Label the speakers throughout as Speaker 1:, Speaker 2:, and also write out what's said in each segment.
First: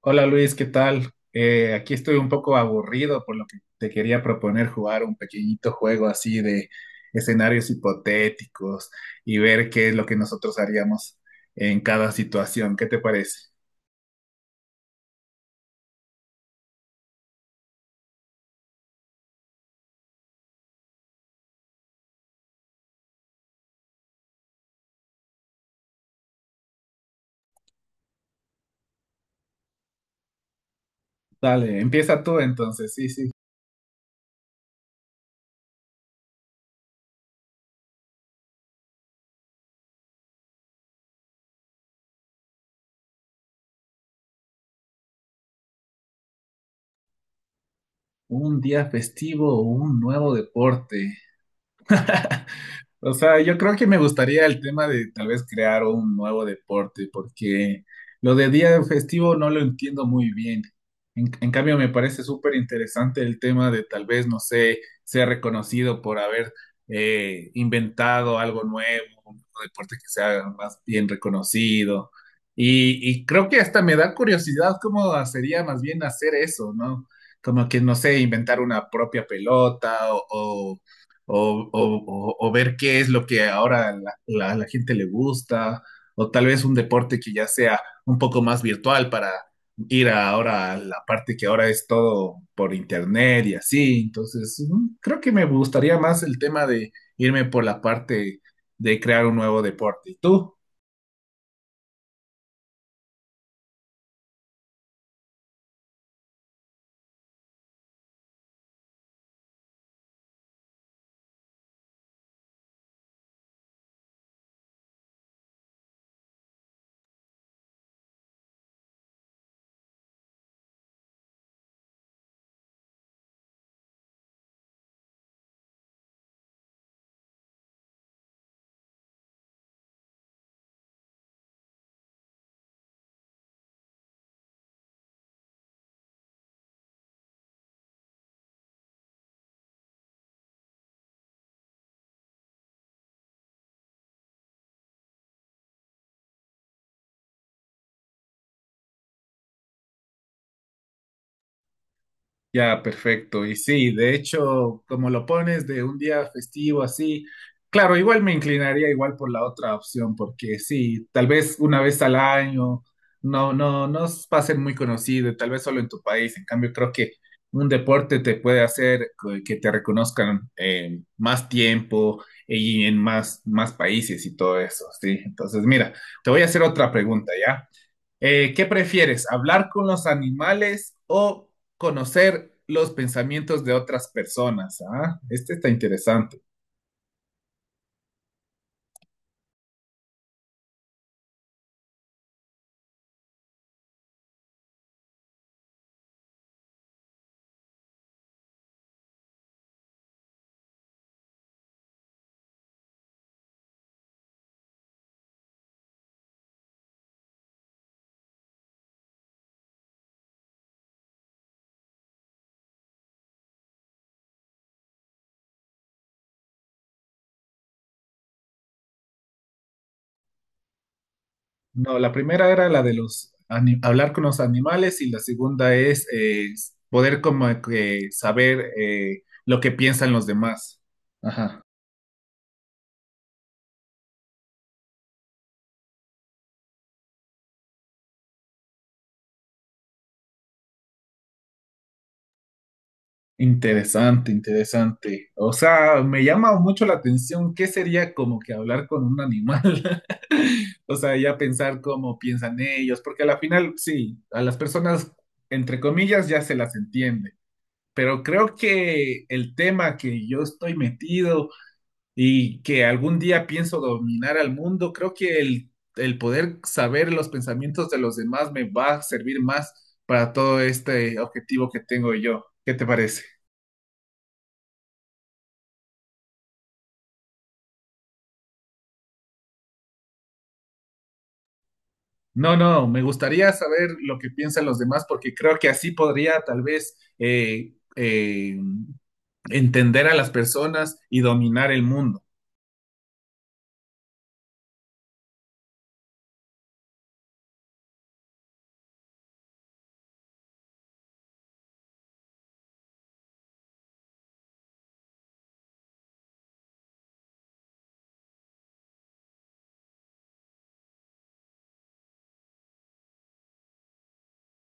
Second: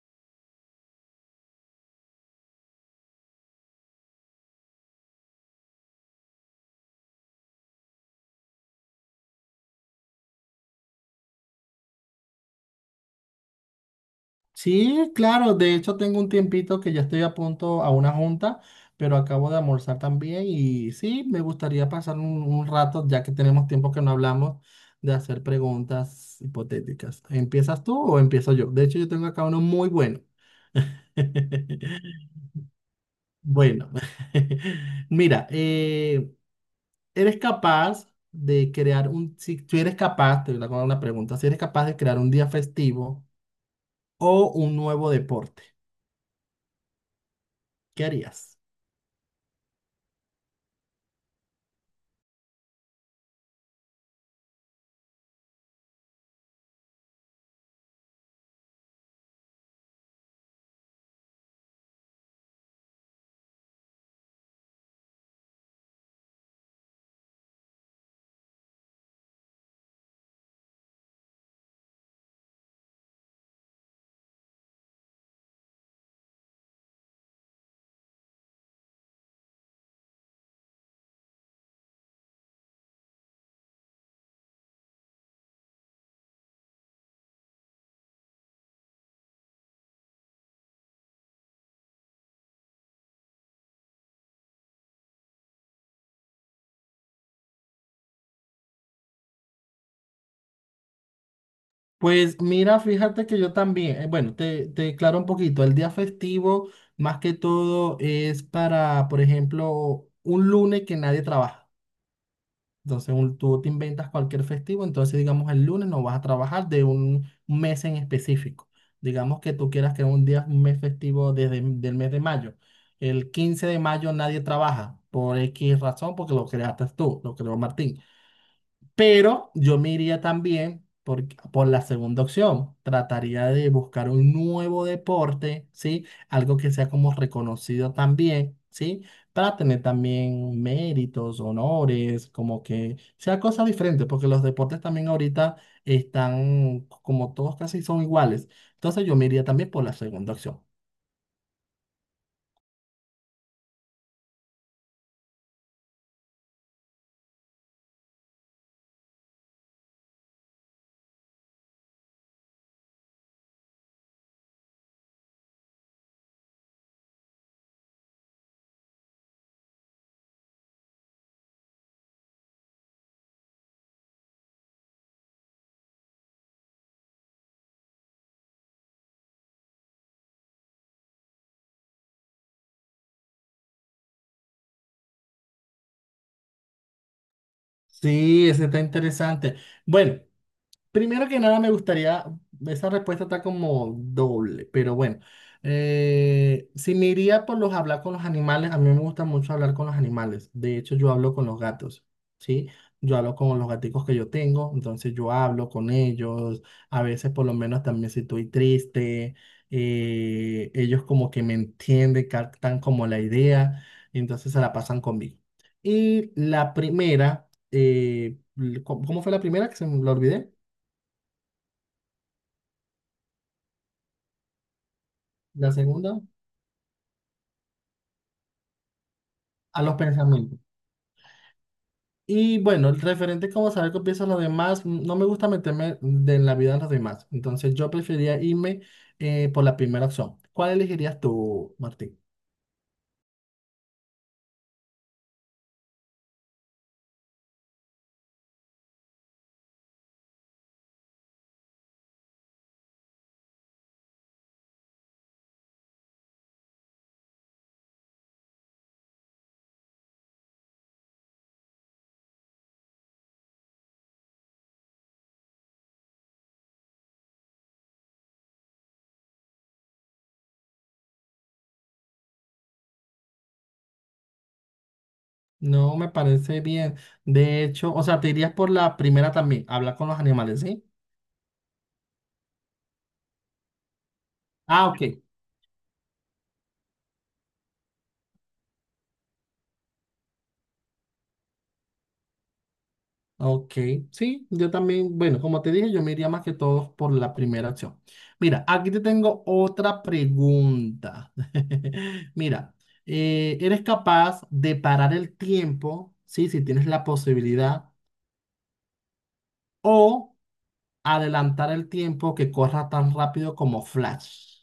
Speaker 1: Hola Luis, ¿qué tal? Aquí estoy un poco aburrido, por lo que te quería proponer jugar un pequeñito juego así de escenarios hipotéticos y ver qué es lo que nosotros haríamos en cada situación. ¿Qué te parece?
Speaker 2: Sí, claro, de hecho tengo un tiempito que ya estoy a punto a una junta, pero acabo de almorzar también y sí, me gustaría pasar un rato, ya que tenemos tiempo que no hablamos, de hacer preguntas hipotéticas. ¿Empiezas tú o empiezo yo? De hecho, yo tengo acá uno muy bueno.
Speaker 1: Dale, empieza tú entonces. Sí, sí.
Speaker 2: Bueno, mira, ¿eres capaz de crear un, si tú eres capaz, te voy a hacer una pregunta, si eres capaz de crear un día festivo o un nuevo deporte, qué
Speaker 1: Un
Speaker 2: harías?
Speaker 1: día festivo o un nuevo deporte. O sea, yo creo que me gustaría el tema de tal vez crear un nuevo deporte, porque lo de día festivo no lo entiendo muy bien. En cambio, me parece súper interesante el tema de tal vez, no sé, ser reconocido por haber inventado algo nuevo, un deporte que sea más bien reconocido. Y creo que hasta me da curiosidad cómo sería más bien hacer eso, ¿no? Como que, no sé, inventar una propia pelota o o ver qué es lo que ahora a la gente le gusta, o tal vez un deporte que ya sea un poco más virtual para ahora a la parte que ahora es todo por internet y así. Entonces, creo que me gustaría más el tema de irme por la parte de crear un nuevo deporte. ¿Y tú?
Speaker 2: Pues mira, fíjate que yo también, bueno, te aclaro un poquito, el día festivo más que todo es para, por ejemplo, un lunes que nadie trabaja. Entonces tú te inventas cualquier festivo, entonces digamos el lunes no vas a trabajar de un mes en específico. Digamos que tú quieras que un día, un mes festivo desde el mes de mayo. El 15 de mayo nadie trabaja por X razón porque lo creaste tú, lo creó Martín. Pero yo me iría también por la segunda opción. Trataría de buscar un nuevo deporte, ¿sí? Algo que sea como reconocido también, ¿sí? Para tener también méritos, honores, como que sea cosa diferente, porque los deportes también ahorita están como todos casi son iguales. Entonces yo me iría también por la segunda opción.
Speaker 1: Ya, perfecto. Y sí, de hecho, como lo pones de un día festivo así, claro, igual me inclinaría igual por la otra opción, porque sí, tal vez una vez al año, no, no, va a ser muy conocido, tal vez solo en tu país. En cambio, creo que un deporte te puede hacer que te reconozcan, más tiempo y en más, más países y todo eso, sí. Entonces, mira, te voy a hacer otra pregunta, ¿ya? ¿Qué prefieres? ¿Hablar con los animales o conocer los pensamientos de otras personas? Ah, este está interesante.
Speaker 2: Sí, ese está interesante. Bueno. Primero que nada, me gustaría, esa respuesta está como doble, pero bueno, si me iría por los hablar con los animales, a mí me gusta mucho hablar con los animales, de hecho yo hablo con los gatos, ¿sí? Yo hablo con los gaticos que yo tengo, entonces yo hablo con ellos, a veces por lo menos también si estoy triste, ellos como que me entienden, captan como la idea, y entonces se la pasan conmigo. Y la primera, ¿cómo fue la primera que se me la olvidé?
Speaker 1: No, la primera era la de hablar con los animales y la
Speaker 2: La
Speaker 1: segunda es
Speaker 2: segunda,
Speaker 1: poder como que saber lo que
Speaker 2: a los
Speaker 1: piensan los
Speaker 2: pensamientos.
Speaker 1: demás. Ajá.
Speaker 2: Y bueno, el referente como saber qué piensan los demás, mm, no me gusta meterme de la vida de los demás. Entonces yo preferiría irme por la primera opción. ¿Cuál elegirías tú, Martín?
Speaker 1: Interesante, interesante. O sea, me llama mucho la atención qué sería como que hablar con un animal. O sea, ya pensar cómo piensan ellos, porque a la final, sí, a las personas, entre comillas, ya se las entiende. Pero creo que el tema que yo estoy metido y que algún día pienso dominar al mundo, creo que el poder saber los pensamientos de los demás me va a servir más para todo este objetivo que tengo yo. ¿Qué te parece?
Speaker 2: No me parece bien. De hecho, o sea, te irías por la primera también, hablar con los animales, ¿sí?
Speaker 1: No, no, me gustaría saber lo que piensan los
Speaker 2: Ah,
Speaker 1: demás
Speaker 2: ok.
Speaker 1: porque creo que así podría tal vez entender a las personas y dominar el mundo.
Speaker 2: Ok, sí, yo también, bueno, como te dije, yo me iría más que todos por la primera opción. Mira, aquí te tengo otra pregunta. Mira, ¿eres capaz de parar el tiempo, sí, si tienes la posibilidad, o adelantar el tiempo que corra tan rápido como Flash?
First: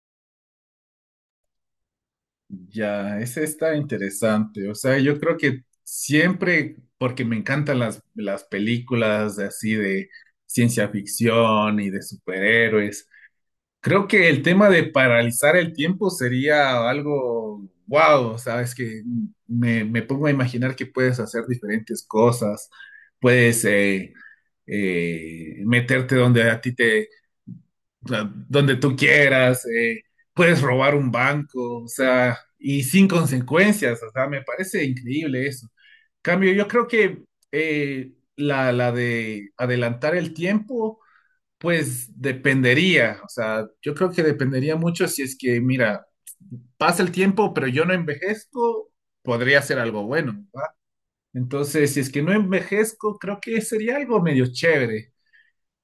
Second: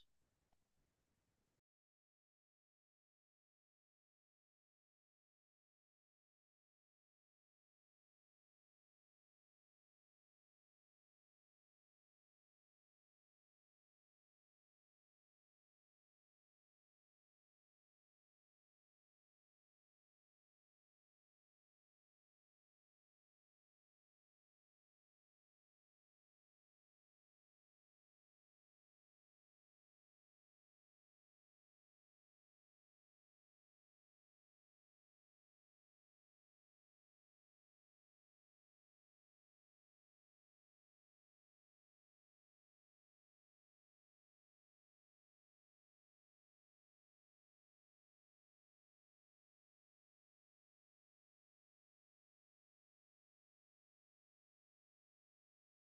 Speaker 1: Ya, ese está interesante. O sea, yo creo que siempre, porque me encantan las películas de así de ciencia ficción y de superhéroes. Creo que el tema de paralizar el tiempo sería algo wow, sabes que me pongo a imaginar que puedes hacer diferentes cosas, puedes meterte donde donde tú quieras, puedes robar un banco, o sea, y sin consecuencias, o sea, me parece increíble eso. Cambio, yo creo que, la de adelantar el tiempo pues dependería, o sea, yo creo que dependería mucho si es que, mira, pasa el tiempo, pero yo no envejezco, podría ser algo bueno. Entonces, si es que no envejezco, creo que sería algo medio chévere,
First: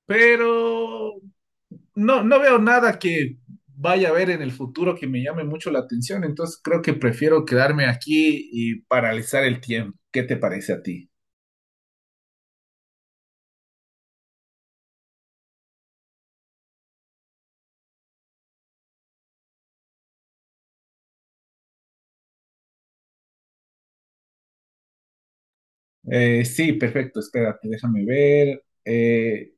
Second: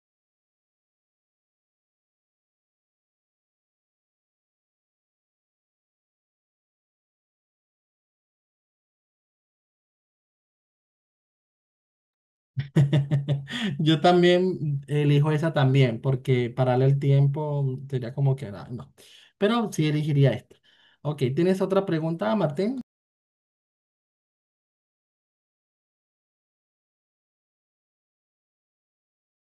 Speaker 1: pero no, no veo nada que vaya a ver en el futuro que me llame mucho la atención, entonces creo que prefiero quedarme aquí y paralizar el tiempo. ¿Qué te parece a ti?
Speaker 2: Yo también elijo esa también, porque parar el tiempo sería como que, ah, no, pero sí elegiría esta. Ok, ¿tienes otra pregunta, Martín?
Speaker 1: Sí, perfecto, espérate, déjame ver.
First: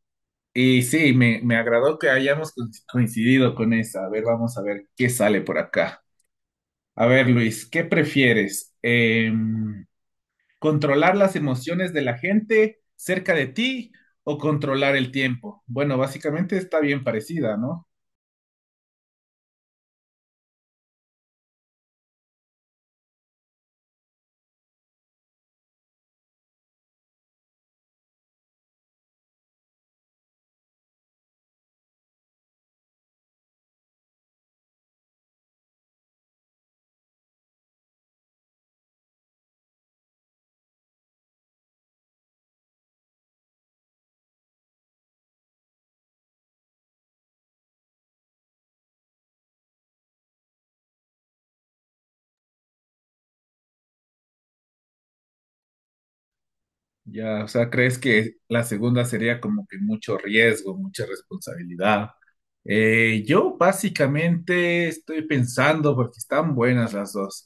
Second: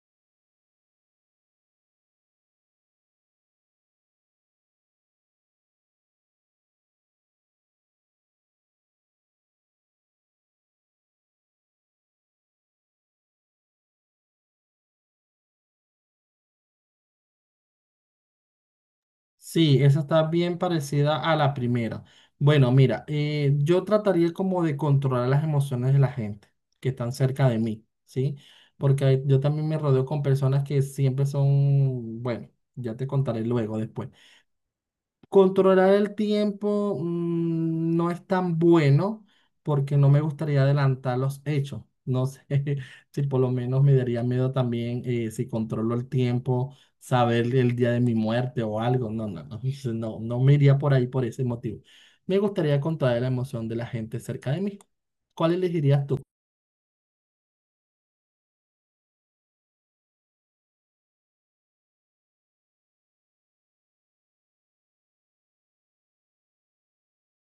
Speaker 1: Y sí, me agradó que hayamos coincidido con esa. A ver, vamos a ver qué sale por acá. A ver, Luis, ¿qué prefieres? ¿Controlar las emociones de la gente cerca de ti o controlar el tiempo? Bueno, básicamente está bien parecida, ¿no?
Speaker 2: Sí, esa está bien parecida a la primera. Bueno, mira, yo trataría como de controlar las emociones de la gente que están cerca de mí, ¿sí? Porque yo también me rodeo con personas que siempre son, bueno, ya te contaré luego, después. Controlar el tiempo mm, no es tan bueno porque no me gustaría adelantar los hechos. No sé si por lo menos me daría miedo también si controlo el tiempo, saber el día de mi muerte o algo. No, no, no, no, no me iría por ahí por ese motivo. Me gustaría controlar la emoción de la gente cerca de mí. ¿Cuál elegirías tú?
Speaker 1: Ya, o sea, ¿crees que la segunda sería como que mucho riesgo, mucha responsabilidad? Yo básicamente estoy pensando porque están buenas las dos.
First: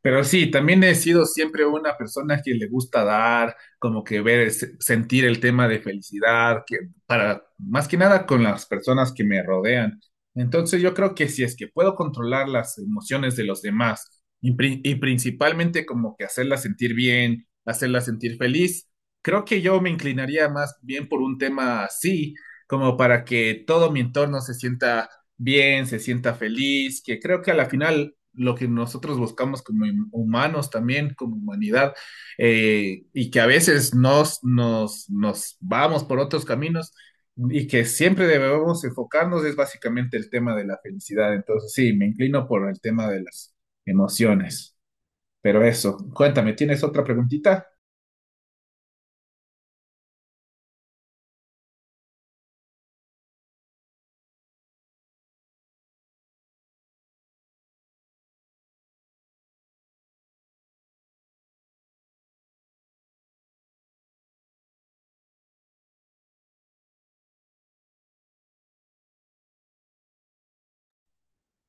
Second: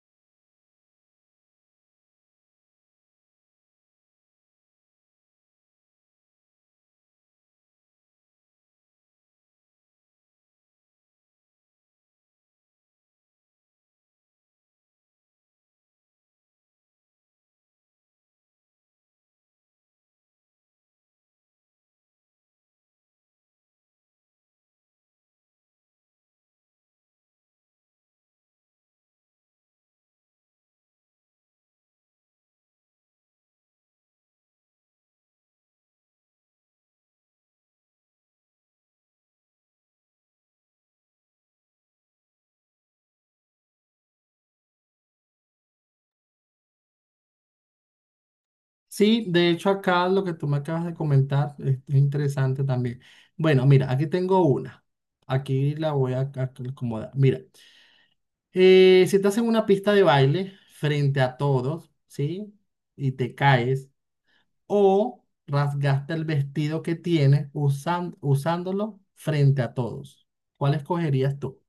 Speaker 1: Pero sí, también he sido siempre una persona que le gusta dar, como que ver, sentir el tema de felicidad, que para más que nada con las personas que me rodean. Entonces yo creo que si es que puedo controlar las emociones de los demás y, principalmente como que hacerlas sentir bien, hacerlas sentir feliz, creo que yo me inclinaría más bien por un tema así, como para que todo mi entorno se sienta bien, se sienta feliz, que creo que a la final lo que nosotros buscamos como humanos también, como humanidad, y que a veces nos vamos por otros caminos y que siempre debemos enfocarnos es básicamente el tema de la felicidad. Entonces, sí, me inclino por el tema de las emociones. Pero eso, cuéntame, ¿tienes otra preguntita?
Speaker 2: Sí, de hecho acá lo que tú me acabas de comentar es interesante también. Bueno, mira, aquí tengo una. Aquí la voy a acomodar. Mira. Si estás en una pista de baile frente a todos, ¿sí? Y te caes o rasgaste el vestido que tienes usándolo frente a todos. ¿Cuál escogerías tú?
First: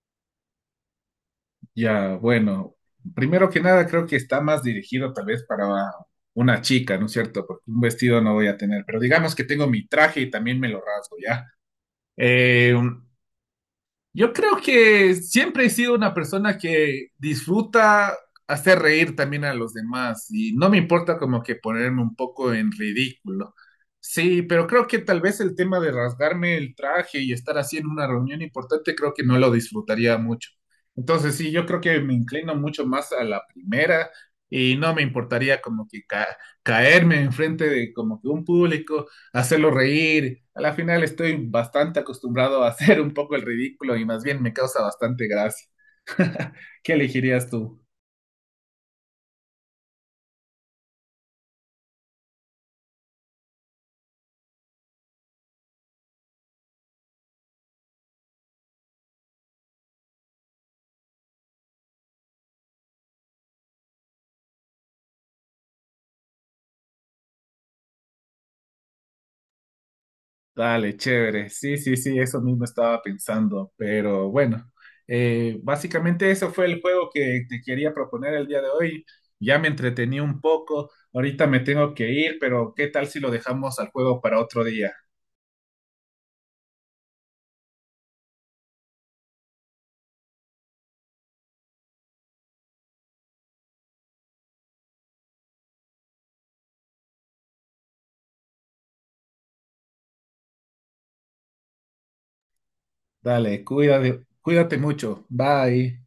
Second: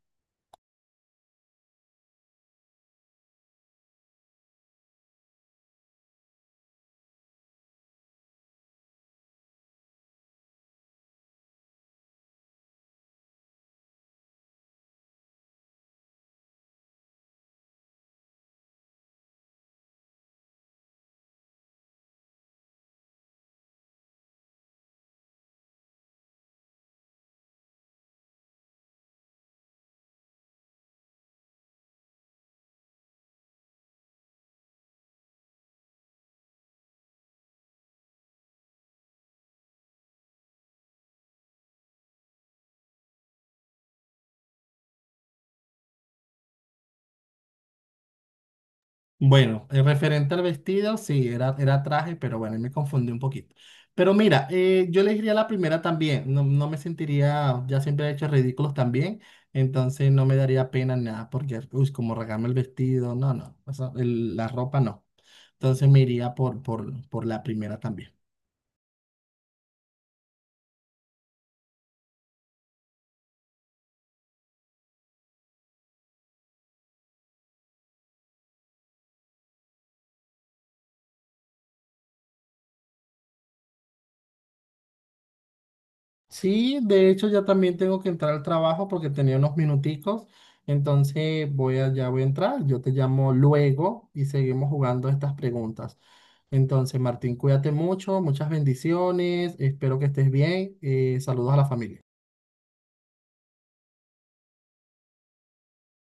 Speaker 1: Ya, bueno, primero que nada creo que está más dirigido tal vez para una chica, ¿no es cierto? Porque un vestido no voy a tener, pero digamos que tengo mi traje y también me lo rasgo, ¿ya? Eh, Yo creo que siempre he sido una persona que disfruta hacer reír también a los demás y no me importa como que ponerme un poco en ridículo. Sí, pero creo que tal vez el tema de rasgarme el traje y estar así en una reunión importante, creo que no lo disfrutaría mucho. Entonces, sí, yo creo que me inclino mucho más a la primera y no me importaría como que caerme enfrente de como que un público hacerlo reír. A la final estoy bastante acostumbrado a hacer un poco el ridículo y más bien me causa bastante gracia. ¿Qué elegirías tú?
Speaker 2: Bueno, referente al vestido, sí, era traje, pero bueno, ahí me confundí un poquito. Pero mira, yo le diría la primera también, no, no me sentiría, ya siempre he hecho ridículos también, entonces no me daría pena ni nada, porque, uy, como regarme el vestido, no, no, o sea, la ropa no. Entonces me iría por la primera también.
Speaker 1: Dale, chévere. Sí, sí, sí, eso mismo estaba pensando, pero bueno, básicamente eso fue el juego que te quería proponer el día de hoy. Ya me entretení un poco, ahorita me tengo que ir, pero ¿qué tal si lo dejamos al juego para otro día?
Speaker 2: Sí, de hecho ya también tengo que entrar al trabajo porque tenía unos minuticos, entonces voy a, ya voy a entrar, yo te llamo luego y seguimos jugando estas preguntas. Entonces, Martín, cuídate mucho, muchas bendiciones, espero que estés bien, saludos a la familia.
Speaker 1: Dale, cuídate, cuídate mucho. Bye.